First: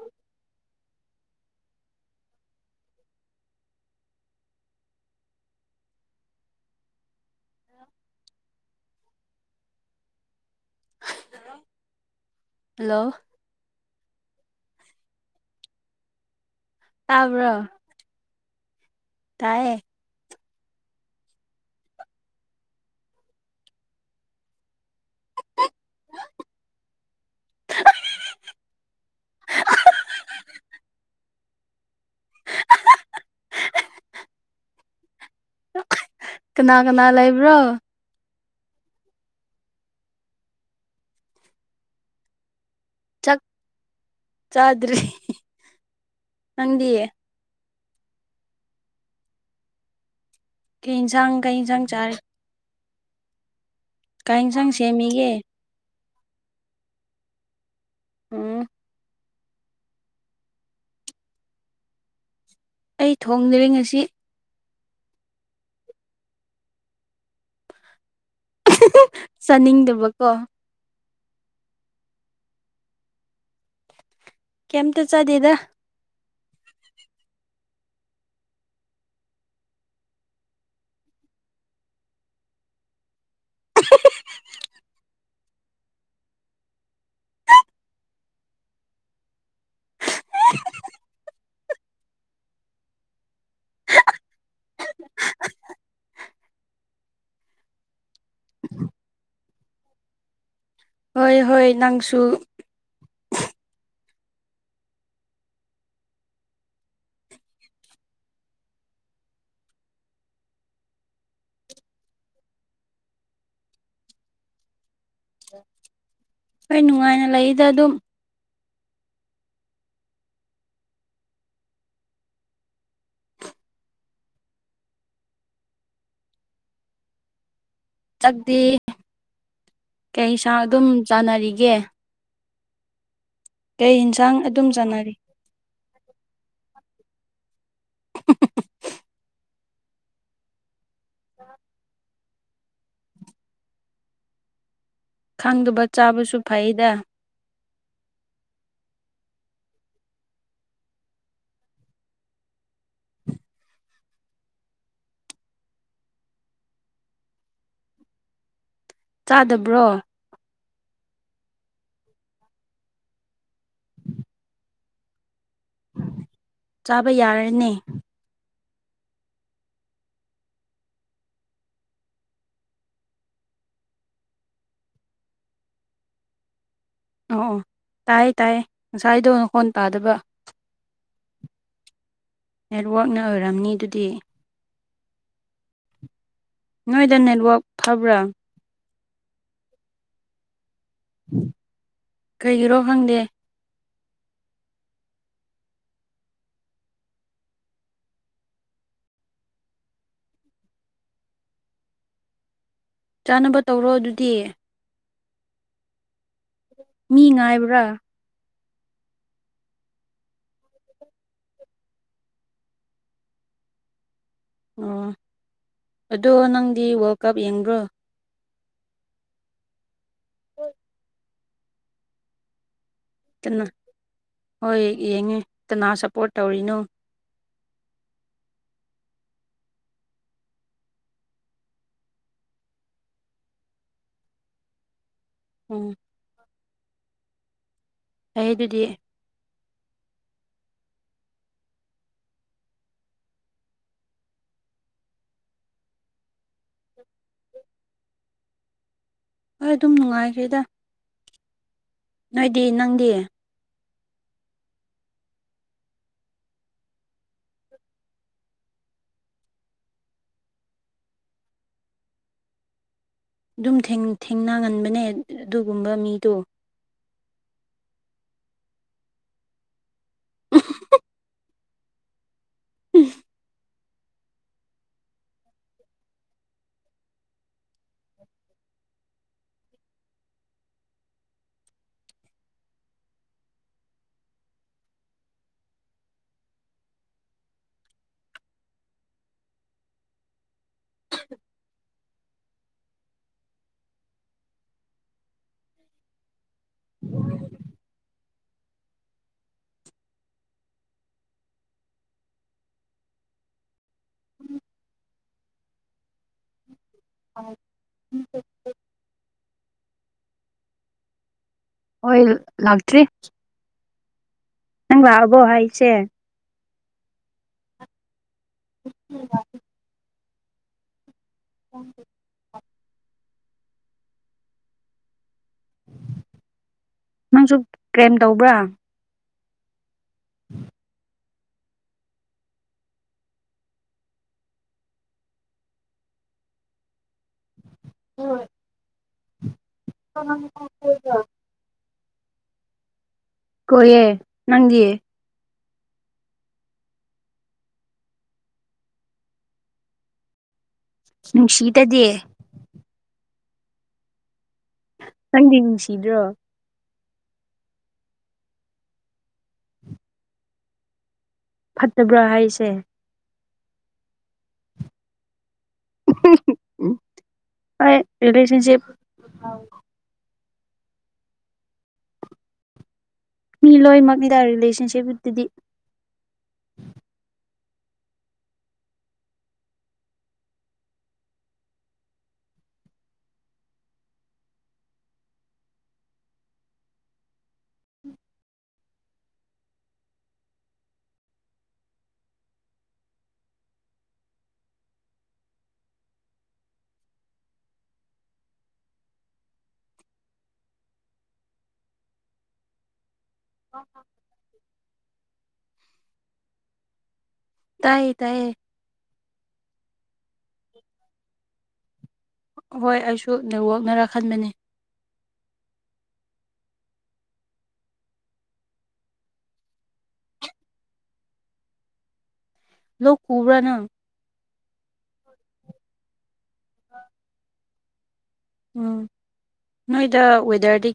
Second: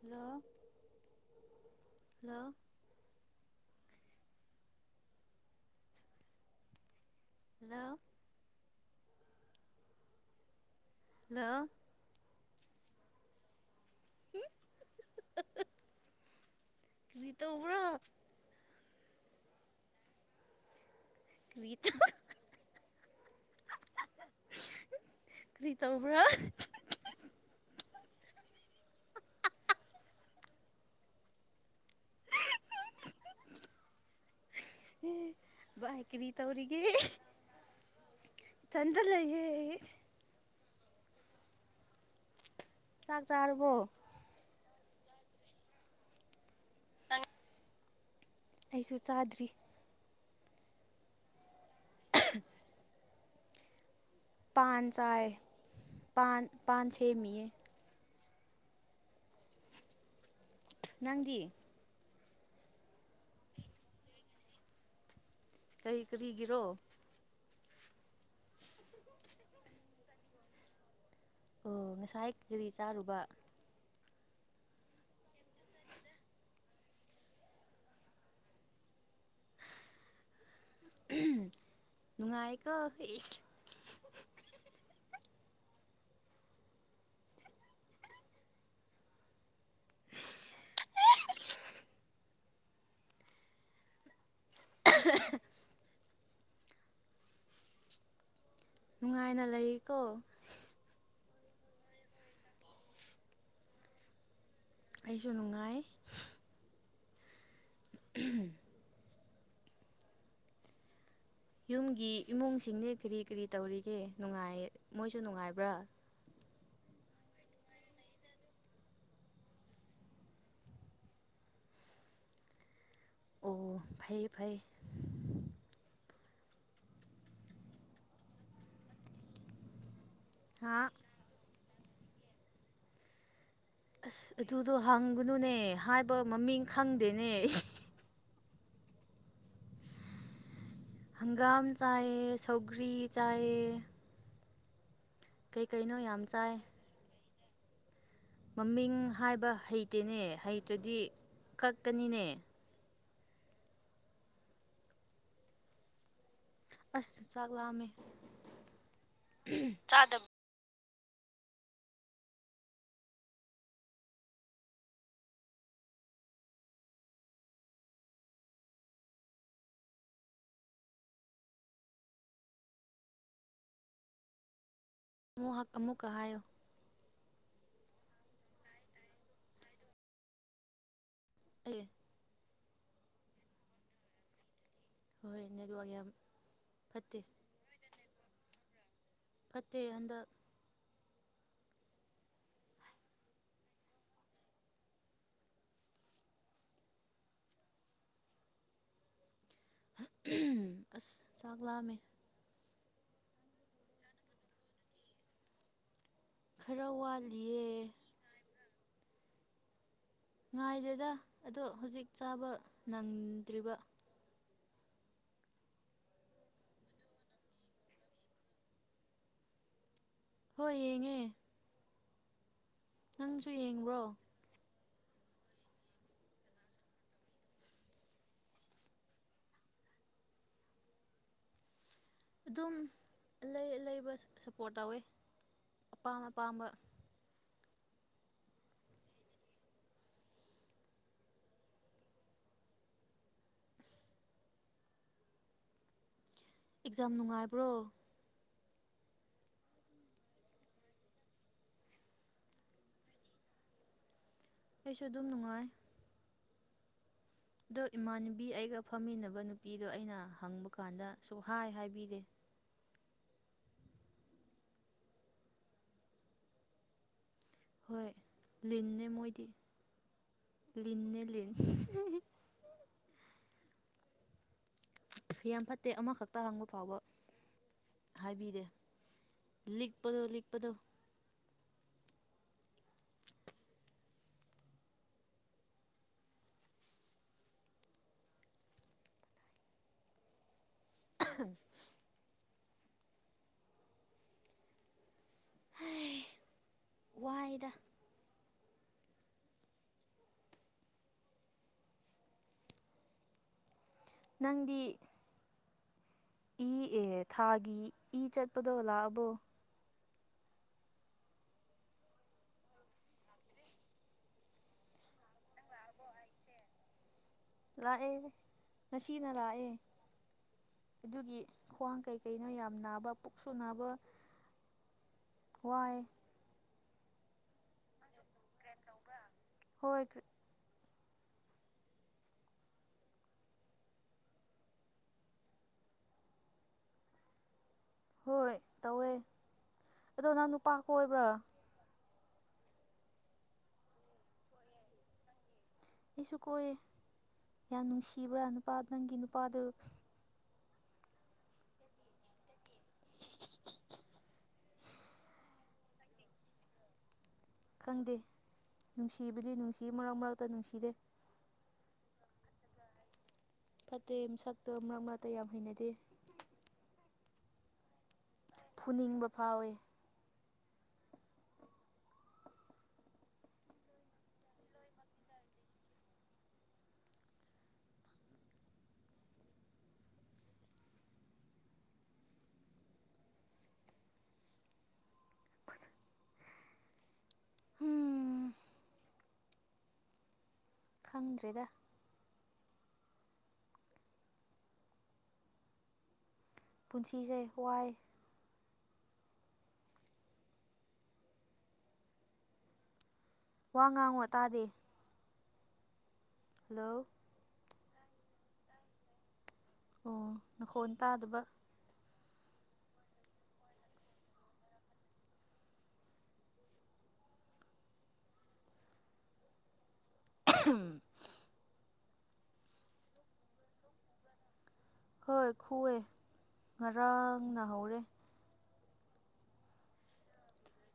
hello hello hello hello hello ꯍꯨꯝ [unintelligible] ꯀ꯭ꯔꯤ ꯇꯥꯕ꯭ꯔꯣ ꯇꯧꯕ꯭ꯔꯥ ꯇꯥꯏꯌꯦ ꯀ꯭ꯔꯤ ꯇꯧ [unintelligible] [unintelligible] ꯀ꯭ꯔꯤ ꯇꯧꯕ꯭ꯔꯥ [unintelligible] ꯑꯦ ꯕꯥꯏ ꯀꯔꯤ ꯀꯅꯥ ꯇꯧꯔꯤꯒꯦ ꯀꯅꯥ ꯂꯩꯕ꯭ꯔꯣ ꯏꯊꯟꯗ ꯂꯩꯌꯦ ꯆꯥꯛ ꯆꯥꯔꯕꯣ ꯆꯗ꯭ꯔꯤ ꯅꯪꯗꯤ ꯑꯩꯁꯨ ꯆꯥꯗ꯭ꯔꯤ ꯀꯩ ꯏꯟꯁꯥꯡ ꯀꯩ ꯏꯟꯁꯥꯡ ꯆꯥꯔꯦ ꯀꯩ ꯌꯦꯟꯁꯥꯡ ꯄꯥꯟ ꯆꯥꯏ ꯁꯦꯝꯃꯤꯒꯦ ꯄꯥꯟ ꯄꯥꯟ ꯁꯦꯝꯃꯤꯌꯦ ꯎꯝ ꯅꯪꯗꯤ ꯑꯩ ꯊꯣꯡꯗꯔ‌ꯦ ꯉꯁꯤ ꯀꯩ ꯀꯔꯤꯒꯤꯔꯣ ꯆꯥꯅꯤꯡꯗꯕꯀꯣ ꯑꯣ ꯉꯁꯥꯏ ꯀꯔꯤ ꯆꯥꯔꯨꯕ ꯀꯩꯝꯇ ꯆꯥꯗꯦꯗ ꯅꯨꯡꯉꯥꯏ ꯀꯣ ꯢꯁ [unintelligible] [unintelligible] ꯅꯨꯡꯉꯥꯏꯅ ꯂꯩꯀꯣ ꯍꯣꯏ ꯍꯣꯏ ꯅꯪꯁꯨ ꯑꯩꯁꯨ ꯅꯨꯡꯉꯥꯏ [unintelligible] ꯌꯨꯝꯒꯤ ꯏꯃꯨꯡꯁꯤꯡꯗꯤ ꯀꯔꯤ ꯀꯔꯤ ꯇꯧꯔꯤꯒꯦ ꯅꯨꯡꯉꯥꯏ ꯃꯣꯏꯁꯨ ꯅꯨꯡꯉꯥꯏꯕ꯭ꯔꯥ ꯍꯣꯏ ꯅꯨꯡꯉꯥꯏꯅ ꯂꯩꯗ ꯑꯗꯨꯝ ꯑꯣ ꯐꯩ ꯐꯩ ꯆꯥꯛꯇꯤ ꯀꯩꯁꯥ ꯍꯥ ꯑꯗꯨꯝ ꯆꯥꯟꯅꯔꯤꯒꯦ ꯑꯁ ꯌꯦꯟꯁꯥꯡ ꯑꯗꯨꯝ ꯑꯗꯨꯗꯣ ꯆꯥꯅꯔꯤ ꯍꯪꯒꯅꯨꯅꯦ ꯍꯥꯏꯕ ꯃꯃꯤꯡ ꯈꯪꯗꯦꯅꯦ [unintelligible] ꯍꯪꯒꯥꯝ ꯆꯥꯏꯌ‌ꯦ ꯁꯧꯒ꯭ꯔꯤ ꯆꯥꯏꯌ‌ꯦ ꯈꯪꯗꯕ ꯌꯥꯝ ꯆꯥꯕꯁꯨ ꯆꯥꯏ ꯐꯩꯗ ꯃꯃꯤꯡ ꯍꯥꯏꯕ ꯍꯩꯇꯦꯅꯦ ꯍꯩꯇ꯭ꯔꯗꯤ ꯀꯛꯀꯅꯤꯅꯦ ꯑꯁ ꯆꯥꯛ ꯂꯥꯝꯃꯦ ꯆꯥꯗꯕ꯭ꯔꯣ ꯆꯥꯗꯕ [inaudible] ꯆꯥꯕ ꯌꯥꯔꯅꯤ ꯃꯨ ꯍꯛ ꯑꯃꯨꯛꯀ ꯍꯥꯏꯌ‌ꯣ ꯑꯣ ꯑꯣ ꯇꯥꯏꯌꯦ ꯇꯥꯏꯌꯦ ꯉꯁꯥꯏꯗꯣ ꯅꯈꯣꯟ ꯇꯥꯗꯕ ꯑꯩ ꯅꯦꯠꯋꯥꯛꯅ ꯑꯣꯏꯔꯝꯅꯤ ꯑꯗꯨꯗꯤ ꯍꯣꯏ ꯅꯦꯠꯋꯥꯛ ꯌꯥꯝ ꯅꯣꯏꯗ ꯐꯠꯇꯦ ꯅꯦꯠꯋꯥꯛ ꯐꯕ꯭ꯔꯥ ꯐꯠꯇꯦ ꯍꯟꯗꯛ ꯀꯩꯒꯤꯔꯣ ꯈꯪꯗꯦ ꯑꯁ ꯆꯥꯛ ꯂꯥꯝꯃꯦ ꯆꯥꯅꯕ ꯇꯧꯔꯣ ꯑꯗꯨꯗꯤ ꯈꯔ ꯃꯤ ꯋꯥꯠꯂꯤꯌꯦ ꯉꯥꯏꯕ꯭ꯔꯥ ꯉꯥꯏꯗꯦꯗ ꯑꯗꯣ ꯍꯧꯖꯤꯛ ꯆꯥꯕ ꯅꯪꯗ꯭ꯔꯤꯕ ꯑꯣ ꯑꯗꯣ ꯅꯪꯗꯤ ꯋꯥꯔꯜ ꯀꯞ ꯌꯦꯡꯕ꯭ꯔꯣ ꯍꯣꯏ ꯌꯦꯡꯉꯦ ꯅꯪꯁꯨ ꯀꯅꯥ ꯌꯦꯡꯕ꯭ꯔꯣ ꯍꯣꯏ ꯌꯦꯡꯉꯦ ꯀꯅꯥ ꯁꯞꯄꯣꯔꯠ ꯇꯧꯔꯤꯅꯣ ꯑꯗꯨꯝ ꯂꯩ ꯂꯩꯕ ꯁꯞꯄꯣꯔꯠ ꯇꯧꯋꯦ ꯎꯝ ꯑꯄꯥꯝ ꯑꯄꯥꯝꯕ ꯑꯩ ꯑꯗꯨꯗꯤ [unintelligible] ꯑꯦꯛꯖꯥꯝ ꯅꯨꯡꯉꯥꯏꯕ꯭ꯔꯣ ꯍꯣꯏ ꯑꯗꯨꯝ ꯅꯨꯡꯉꯥꯏꯈ꯭ꯔꯦꯗ ꯅꯣꯏꯗꯤ ꯅꯪꯗꯤ ꯑꯩꯁꯨ ꯑꯗꯨꯝ ꯅꯨꯡꯉꯥꯏ ꯑꯗꯣ ꯏꯃꯥꯟꯅꯕꯤ ꯑꯩꯒ ꯐꯝꯃꯤꯟꯅꯕ ꯅꯨꯄꯤꯗꯣ ꯑꯩꯅ ꯍꯪꯕ ꯀꯥꯟꯗ ꯁꯨꯡ ꯍꯥꯏ ꯍꯥꯏꯕꯤꯗꯦ ꯑꯗꯨꯝ ꯊꯦꯡꯅꯒꯟꯕꯅꯦ ꯑꯗꯨꯒꯨꯝꯕ ꯃꯤꯗꯣ ꯍꯣꯏ ꯂꯤꯟꯅꯦ ꯃꯣꯏꯗꯤ ꯂꯤꯟꯅꯦ ꯂꯤꯟ ꯎꯝ ꯌꯥꯝ ꯐꯠꯇꯦ ꯑꯃꯈꯛꯇ ꯍꯪꯕ ꯐꯥꯎꯕ ꯍꯥꯏꯕꯤꯗꯦ ꯂꯤꯛꯄꯗꯣ ꯂꯤꯛꯄꯗꯣ ꯎꯝ [inaudible] ꯋꯥꯏꯗ ꯅꯪꯗꯤ ꯏ ꯑꯦ ꯊꯥꯒꯤ ꯏ ꯆꯠꯄꯗꯣ ꯂꯥꯛꯑꯕꯣ ꯍꯣꯏ ꯂꯥꯛꯇ꯭ꯔꯤ [unintelligible] ꯅꯪ ꯂꯥꯛꯑꯕꯣ ꯍꯥꯏꯁꯦ ꯂꯥꯛꯑꯦ ꯉꯁꯤꯅ ꯂꯥꯛꯑꯦ ꯑꯗꯨꯒꯤ ꯈ꯭ꯋꯥꯡ ꯀꯩ ꯀꯩꯅꯣ ꯌꯥꯝ ꯅꯥꯕ ꯄꯨꯛꯁꯨ ꯅꯥꯕ ꯋꯥꯏ ꯅꯪꯁꯨ ꯀ꯭ꯔꯦꯝ ꯇꯧꯕ꯭ꯔꯥ ꯍꯣꯏ [unintelligible] ꯍꯣꯏ ꯇꯧꯋꯦ ꯑꯗꯣ ꯅꯪ ꯅꯨꯄꯥ ꯀꯣꯏꯕ꯭ꯔꯥ ꯀꫭꯏꯌ‌ꯦ ꯅꯪꯗꯤ ꯑꯩꯁꯨ ꯀꯣꯏꯌꯦ ꯌꯥꯝ ꯅꯨꯡꯁꯤꯕ꯭ꯔꯥ ꯅꯨꯄꯥ ꯅꯪꯒꯤ ꯅꯨꯄꯥꯗꯨ ꯅꯨꯡꯁꯤꯇꯗꯤ ꯅꯪꯗꯤ ꯅꯨꯡꯁꯤꯗ꯭ꯔꯣ ꯈꯪꯗꯦ ꯅꯨꯡꯁꯤꯕꯗꯤ ꯅꯨꯡꯁꯤ ꯃꯔꯛ ꯃꯔꯛꯇ ꯅꯨꯡꯁꯤꯗꯦ ꯐꯠꯇꯕ꯭ꯔꯥ ꯍꯥꯏꯁꯦ ꯐꯠꯇꯦ ꯁꯛꯇꯣ ꯃꯔꯛ ꯃꯔꯛꯇ ꯌꯥꯝ ꯍꯩꯅꯗꯦ ꯍ ꯏꯂꯁꯟꯁꯤꯞ [inaudible] ꯐꯨꯅꯤꯡꯕ ꯐꯥꯎꯋꯦ ꯃꯤ ꯂꯣꯏꯅꯃꯛꯅꯤꯗ ꯔꯤꯂꯦꯁꯟꯁꯤꯞꯀꯤ ꯇꯗꯤ ꯎꯝ ꯈꯪꯗ꯭ꯔꯦꯗ ꯄꯨꯟꯁꯤꯁꯦ ꯋꯥꯏ ꯋꯥ ꯉꯥꯡꯕꯒ ꯇꯥꯗꯦ ꯍꯜꯂꯣ ꯇꯥꯏꯌꯦ ꯇꯥꯏꯌꯦ ꯑꯣ ꯅꯈꯣꯟ ꯇꯥꯗꯕ ꯍꯣꯏ ꯑꯩꯁꯨ ꯅꯦꯠꯋꯥꯛꯅꯔ ꯈꯟꯕꯅꯤ ꯎꯝ [inaudible] ꯂꫭꯛ ꯈꯨꯕ꯭ꯔꯥ ꯅꯪ ꯍꯣꯏ ꯈꯨꯑꯦ ꯉꯔꯥꯡ ꯅꯍꯧꯔꯦ ꯎꯝ ꯅꯣꯏꯗ ꯋꯦꯗꯔꯗꯤ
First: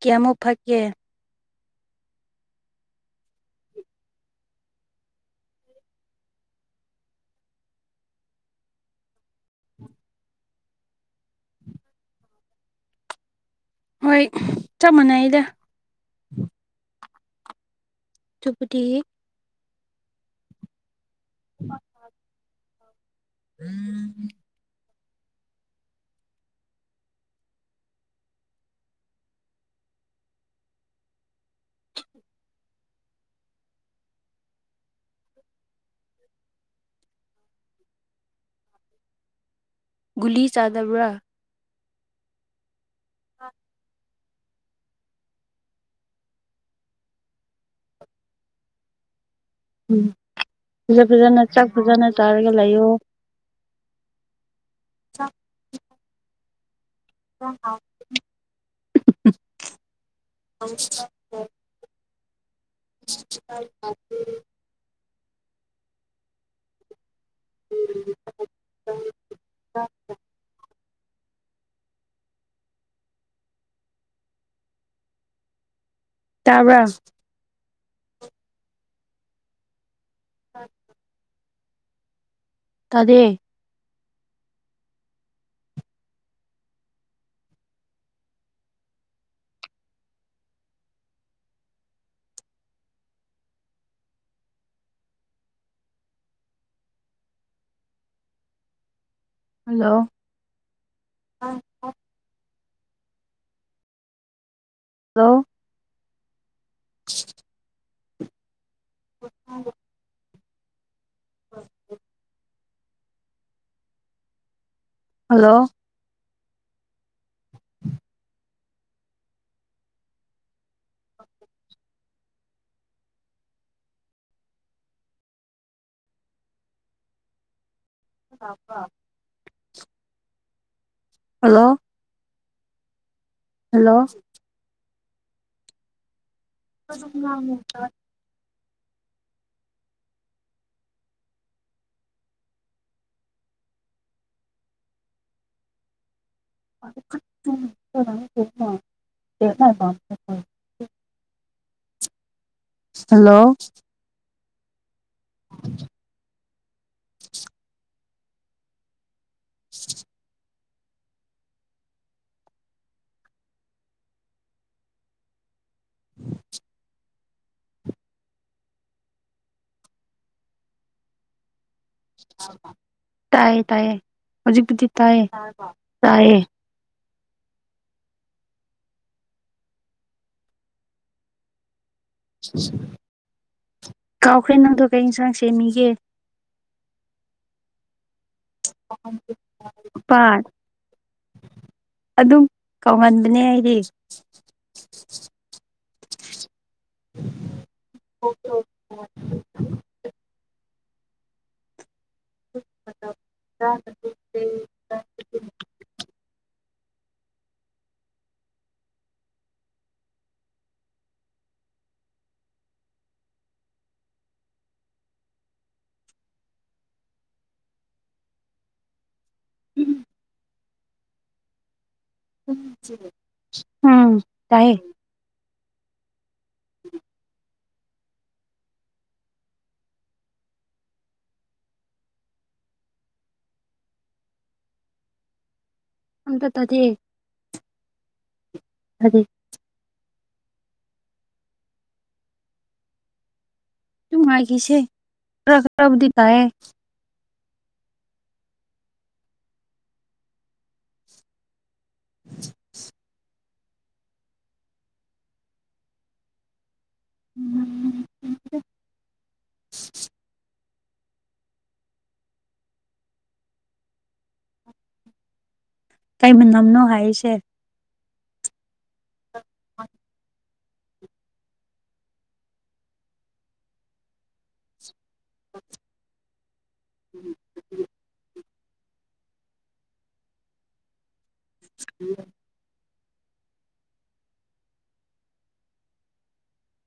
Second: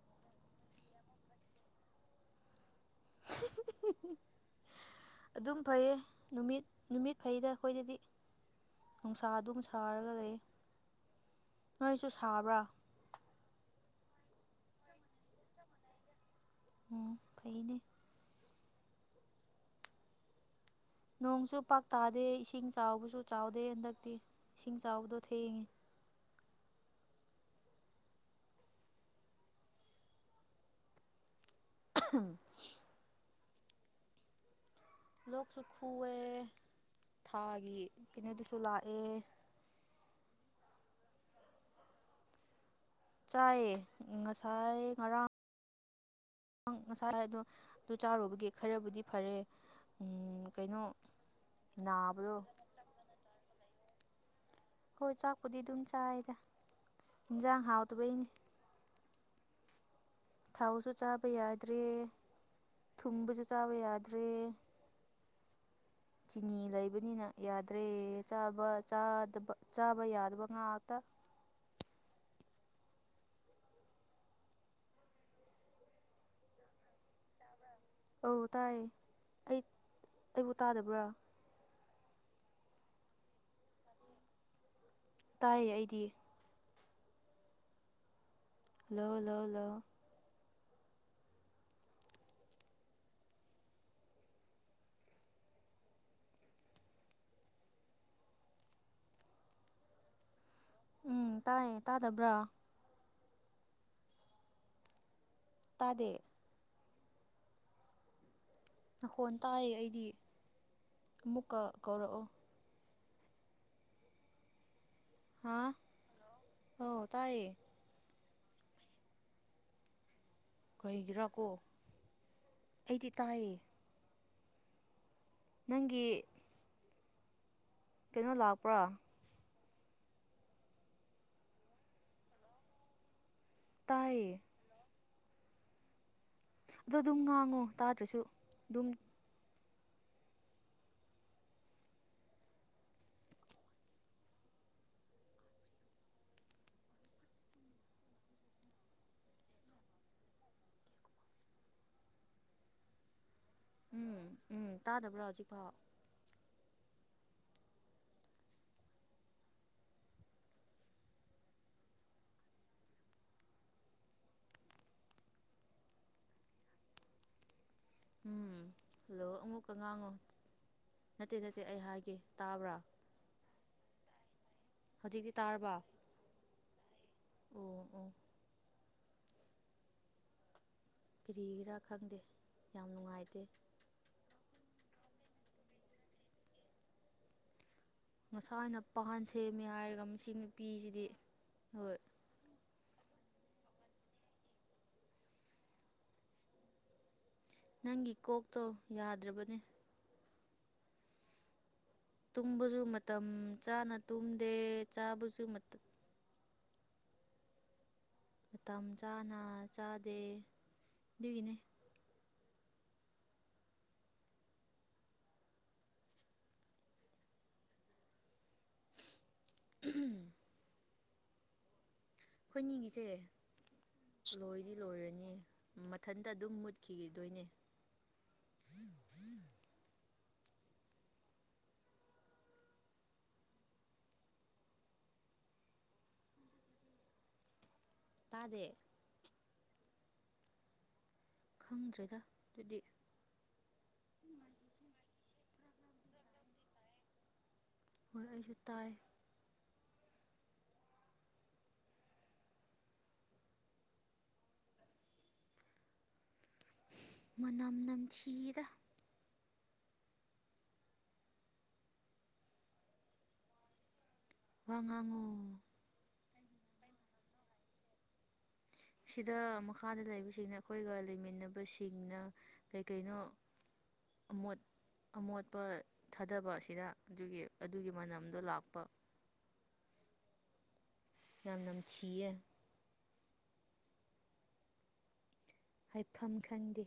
ꯀꯌꯥꯃꯨꯛ ꯐꯛꯀꯦ [inaudible] ꯑꯗꯨꯝ ꯐꯩꯌꯦ ꯅꯨꯃꯤꯠ ꯅꯨꯃꯤꯠ ꯐꯩꯗ ꯑꯩꯈꯣꯏꯗꯗꯤ ꯅꯨꯡꯁꯥ ꯑꯗꯨꯝ ꯁꯥꯔꯒ ꯂꯩ ꯅꯣꯏꯁꯨ ꯁꯥꯕ꯭ꯔꯥ ꯍꯣꯏ ꯆꯞ ꯃꯥꯟꯅꯩꯗ ꯎꯝ ꯐꯩꯅꯦ ꯆꯨꯄꯇꯤ ꯅꯣꯡꯁꯨ ꯄꯥꯛ ꯇꯥꯗꯦ ꯏꯁꯤꯡ ꯆꯥꯎꯕꯁꯨ ꯆꯥꯎꯗꯦ ꯍꯟꯗꯛꯇꯤ ꯏꯁꯤꯡ ꯆꯥꯎꯕꯗꯣ ꯊꯦꯡꯉꯤ ꯎꯪ [unintelligible] ꯂꯣꯛꯁꯨ ꯈꯨꯑꯦ ꯊꯥꯒꯤ ꯀꯩꯅꯣꯗꯨꯁꯨ ꯂꯥꯛꯑꯦ ꯒꯨꯂꯤ ꯆꯥꯗꯕ꯭ꯔꯥ ꯆꯥꯏꯌꯦ ꯉꯁꯥꯏ ꯉꯔꯥꯡ ꯪ ꯉꯁꯥꯏ ꯑꯗꯣ ꯑꯗꯨ ꯆꯥꯔꯨꯕꯒ ꯈꯔꯕꯨꯗꯤ ꯐꯔꯦ ꯎꯝ ꯀꯩꯅꯣ ꯅꯥꯕꯗꯣ ꯍꯌꯣ ꯍꯣꯏ ꯆꯥꯛꯄꯨꯗꯤ ꯑꯗꯨꯝ ꯆꯥꯏꯗ ꯏꯟꯖꯥꯡ ꯍꯥꯎꯗꯕꯩꯅꯦ ꯎ ꯊꯥꯎꯁꯨ ꯆꯥꯕ ꯌꯥꯗ꯭ꯔꯦ ꯊꯨꯝꯕꯁꯨ ꯆꯥꯕ ꯌꯥꯗ꯭ꯔꯦ ꯆꯤꯅꯤ ꯂꯩꯕꯅꯤꯅ ꯌꯥꯗ꯭ꯔꯦ ꯆꯥꯕꯗꯕ ꯆꯥꯕ ꯌꯥꯗꯕ ꯉꯥꯛꯇ ꯇꯥꯕ꯭ꯔꯥ ꯑꯧ ꯇꯥꯏꯌꯦ ꯑꯩ ꯑꯩꯕꯨ ꯇꯥꯗꯕ꯭ꯔꯥ ꯇꯗꯦ ꯇꯥꯏꯌꯦ ꯑꯩꯗꯤ ꯍꯜꯂꯣ ꯂꯣꯂꯣ ꯍꯜꯂꯣ ꯎꯝ ꯇꯥꯏꯌꯦ ꯍꯜꯂꯣ ꯇꯥꯗꯕ꯭ꯔꯥ ꯍꯜꯂꯣ ꯇꯥꯗꯦ [unintelligible] ꯅꯈꯣꯟ ꯇꯥꯏꯌꯦ ꯑꯩꯗꯤ ꯑꯃꯨꯛꯀ ꯀꯧꯔꯛꯑꯣ ꯍꯜꯂꯣ ꯍꯥꯥ ꯍ ꯇꯥꯏꯌꯦ ꯀꯩꯒꯤꯔꯥꯀꯣ ꯑꯩꯗꯤ ꯇꯥꯏꯌꯦ ꯅꯪꯒꯤ ꯀꯩꯅꯣ ꯂꯥꯛꯄ꯭ꯔꯥ ꯍꯜꯂꯣ ꯍꯜꯂꯣ ꯍꯜꯂꯣ ꯇꯥꯏꯌꯦ ꯑꯗꯣ ꯑꯗꯨꯝ ꯉꯥꯡꯉꯨ ꯇꯥꯗ꯭ꯔꯁꯨ ꯑꯗꯨꯝ ꯃꯃ [unintelligible] ꯎꯝ [unintelligible] ꯍꯜꯂꯣ ꯎꯝ ꯎꯝ ꯇꯥꯗꯕ꯭ꯔꯣ ꯍꯧꯖꯤꯛꯐꯥꯎ [unintelligible] [unintelligible] ꯎꯝ ꯍꯜꯂꯣ ꯑꯃꯨꯛꯀꯉꯥꯉꯣ ꯅꯠꯇꯦ ꯅꯠꯇꯦ ꯑꯩ ꯍꯥꯏꯒꯦ ꯇꯥꯕ꯭ꯔꯥ ꯇꯌꯦ ꯇꯌꯦ ꯍꯧꯖꯤꯛꯗꯤ ꯇꯌꯦ ꯍꯧꯖꯤꯛꯇꯤ ꯇꯥꯔꯕ ꯇꯌꯦ ꯑꯣ ꯑꯣ ꯀꯔꯤꯒꯤꯔꯥ ꯈꯪꯗꯦ ꯌꯥꯝ ꯅꯨꯡꯉꯥꯏꯇꯦ ꯀꯥꯎꯈ꯭ꯔꯦ ꯅꯪꯗꯣ ꯀꯩ ꯌꯦꯟꯁꯥꯡ ꯁꯦꯝꯃꯤꯒꯦ ꯉꯁꯥꯏꯅ ꯄꯥꯟ ꯁꯦꯝꯃꯦ ꯍꯥꯏꯔꯒ ꯃꯁꯤ ꯄꯥꯠ ꯅꯨꯄꯤꯁꯤꯗꯤ ꯍꯣꯏ ꯑꯗꯨꯝ ꯀꯧꯍꯟꯕꯅꯦ ꯑꯩꯗꯤ [inaudible] ꯅꯪꯒꯤ ꯀꯣꯛꯇꯣ ꯌꯥꯗ꯭ꯔꯕꯅꯦ ꯇꯨꯝꯕꯁꯨ ꯃꯇꯝ ꯆꯥꯅ ꯇꯨꯝꯗꯦ ꯆꯥꯕꯁꯨ ꯃꯇꯝ ꯆꯥꯅ ꯆꯥꯗꯦ ꯑꯗꯨꯒꯤꯅꯦ ꯎꯝ ꯑꯩꯈꯣꯏꯅꯤꯒꯤꯁꯦ ꯎꯝ ꯂꯣꯏꯗꯤ ꯇꯥꯏꯌꯦ ꯂꯣꯏꯔꯅꯤ ꯃꯊꯟꯇ ꯑꯗꯨꯝ ꯃꯨꯠꯈꯤꯈꯤꯗꯣꯏꯅꯦ ꯃꯨꯊꯠꯇꯗꯤ ꯇꯥꯗꯦ [unintelligible] ꯈꯪꯗ꯭ꯔꯦꯗ ꯑꯗꯨꯗꯤ ꯇꯨ ꯃꯥꯥꯏꯒꯤꯁꯦ ꯔꯛꯕꯗꯤ ꯇꯌꯦ ꯍꯣꯏ ꯑꯩꯁꯨ ꯇꯥꯏ [inaudible] ꯃꯅꯝ ꯅꯝꯊꯤꯗ ꯋꯥꯉꯥꯡꯉꯨ ꯀꯩꯃꯅꯝꯅꯣ ꯍꯥꯏꯔꯤꯁꯦ ꯁꯤꯗ ꯃꯈꯥꯗ ꯂꯩꯕꯁꯤꯡꯅ ꯑꯩꯈꯣꯏꯒ ꯂꯩꯃꯤꯟꯅꯕꯁꯤꯡꯅ ꯀꯩꯀꯩꯅꯣ ꯑꯃꯣꯠ ꯑꯃꯣꯠꯄ ꯊꯥꯗꯕ ꯑꯁꯤꯗ ꯑꯗꯨꯒꯤ ꯑꯗꯨꯒꯤ ꯃꯅꯝꯗꯣ ꯂꯥꯛꯄ ꯌꯥꯝ ꯅꯝꯊꯤꯌꯦ ꯍꯥꯏꯐꯝ ꯈꯪꯗꯦ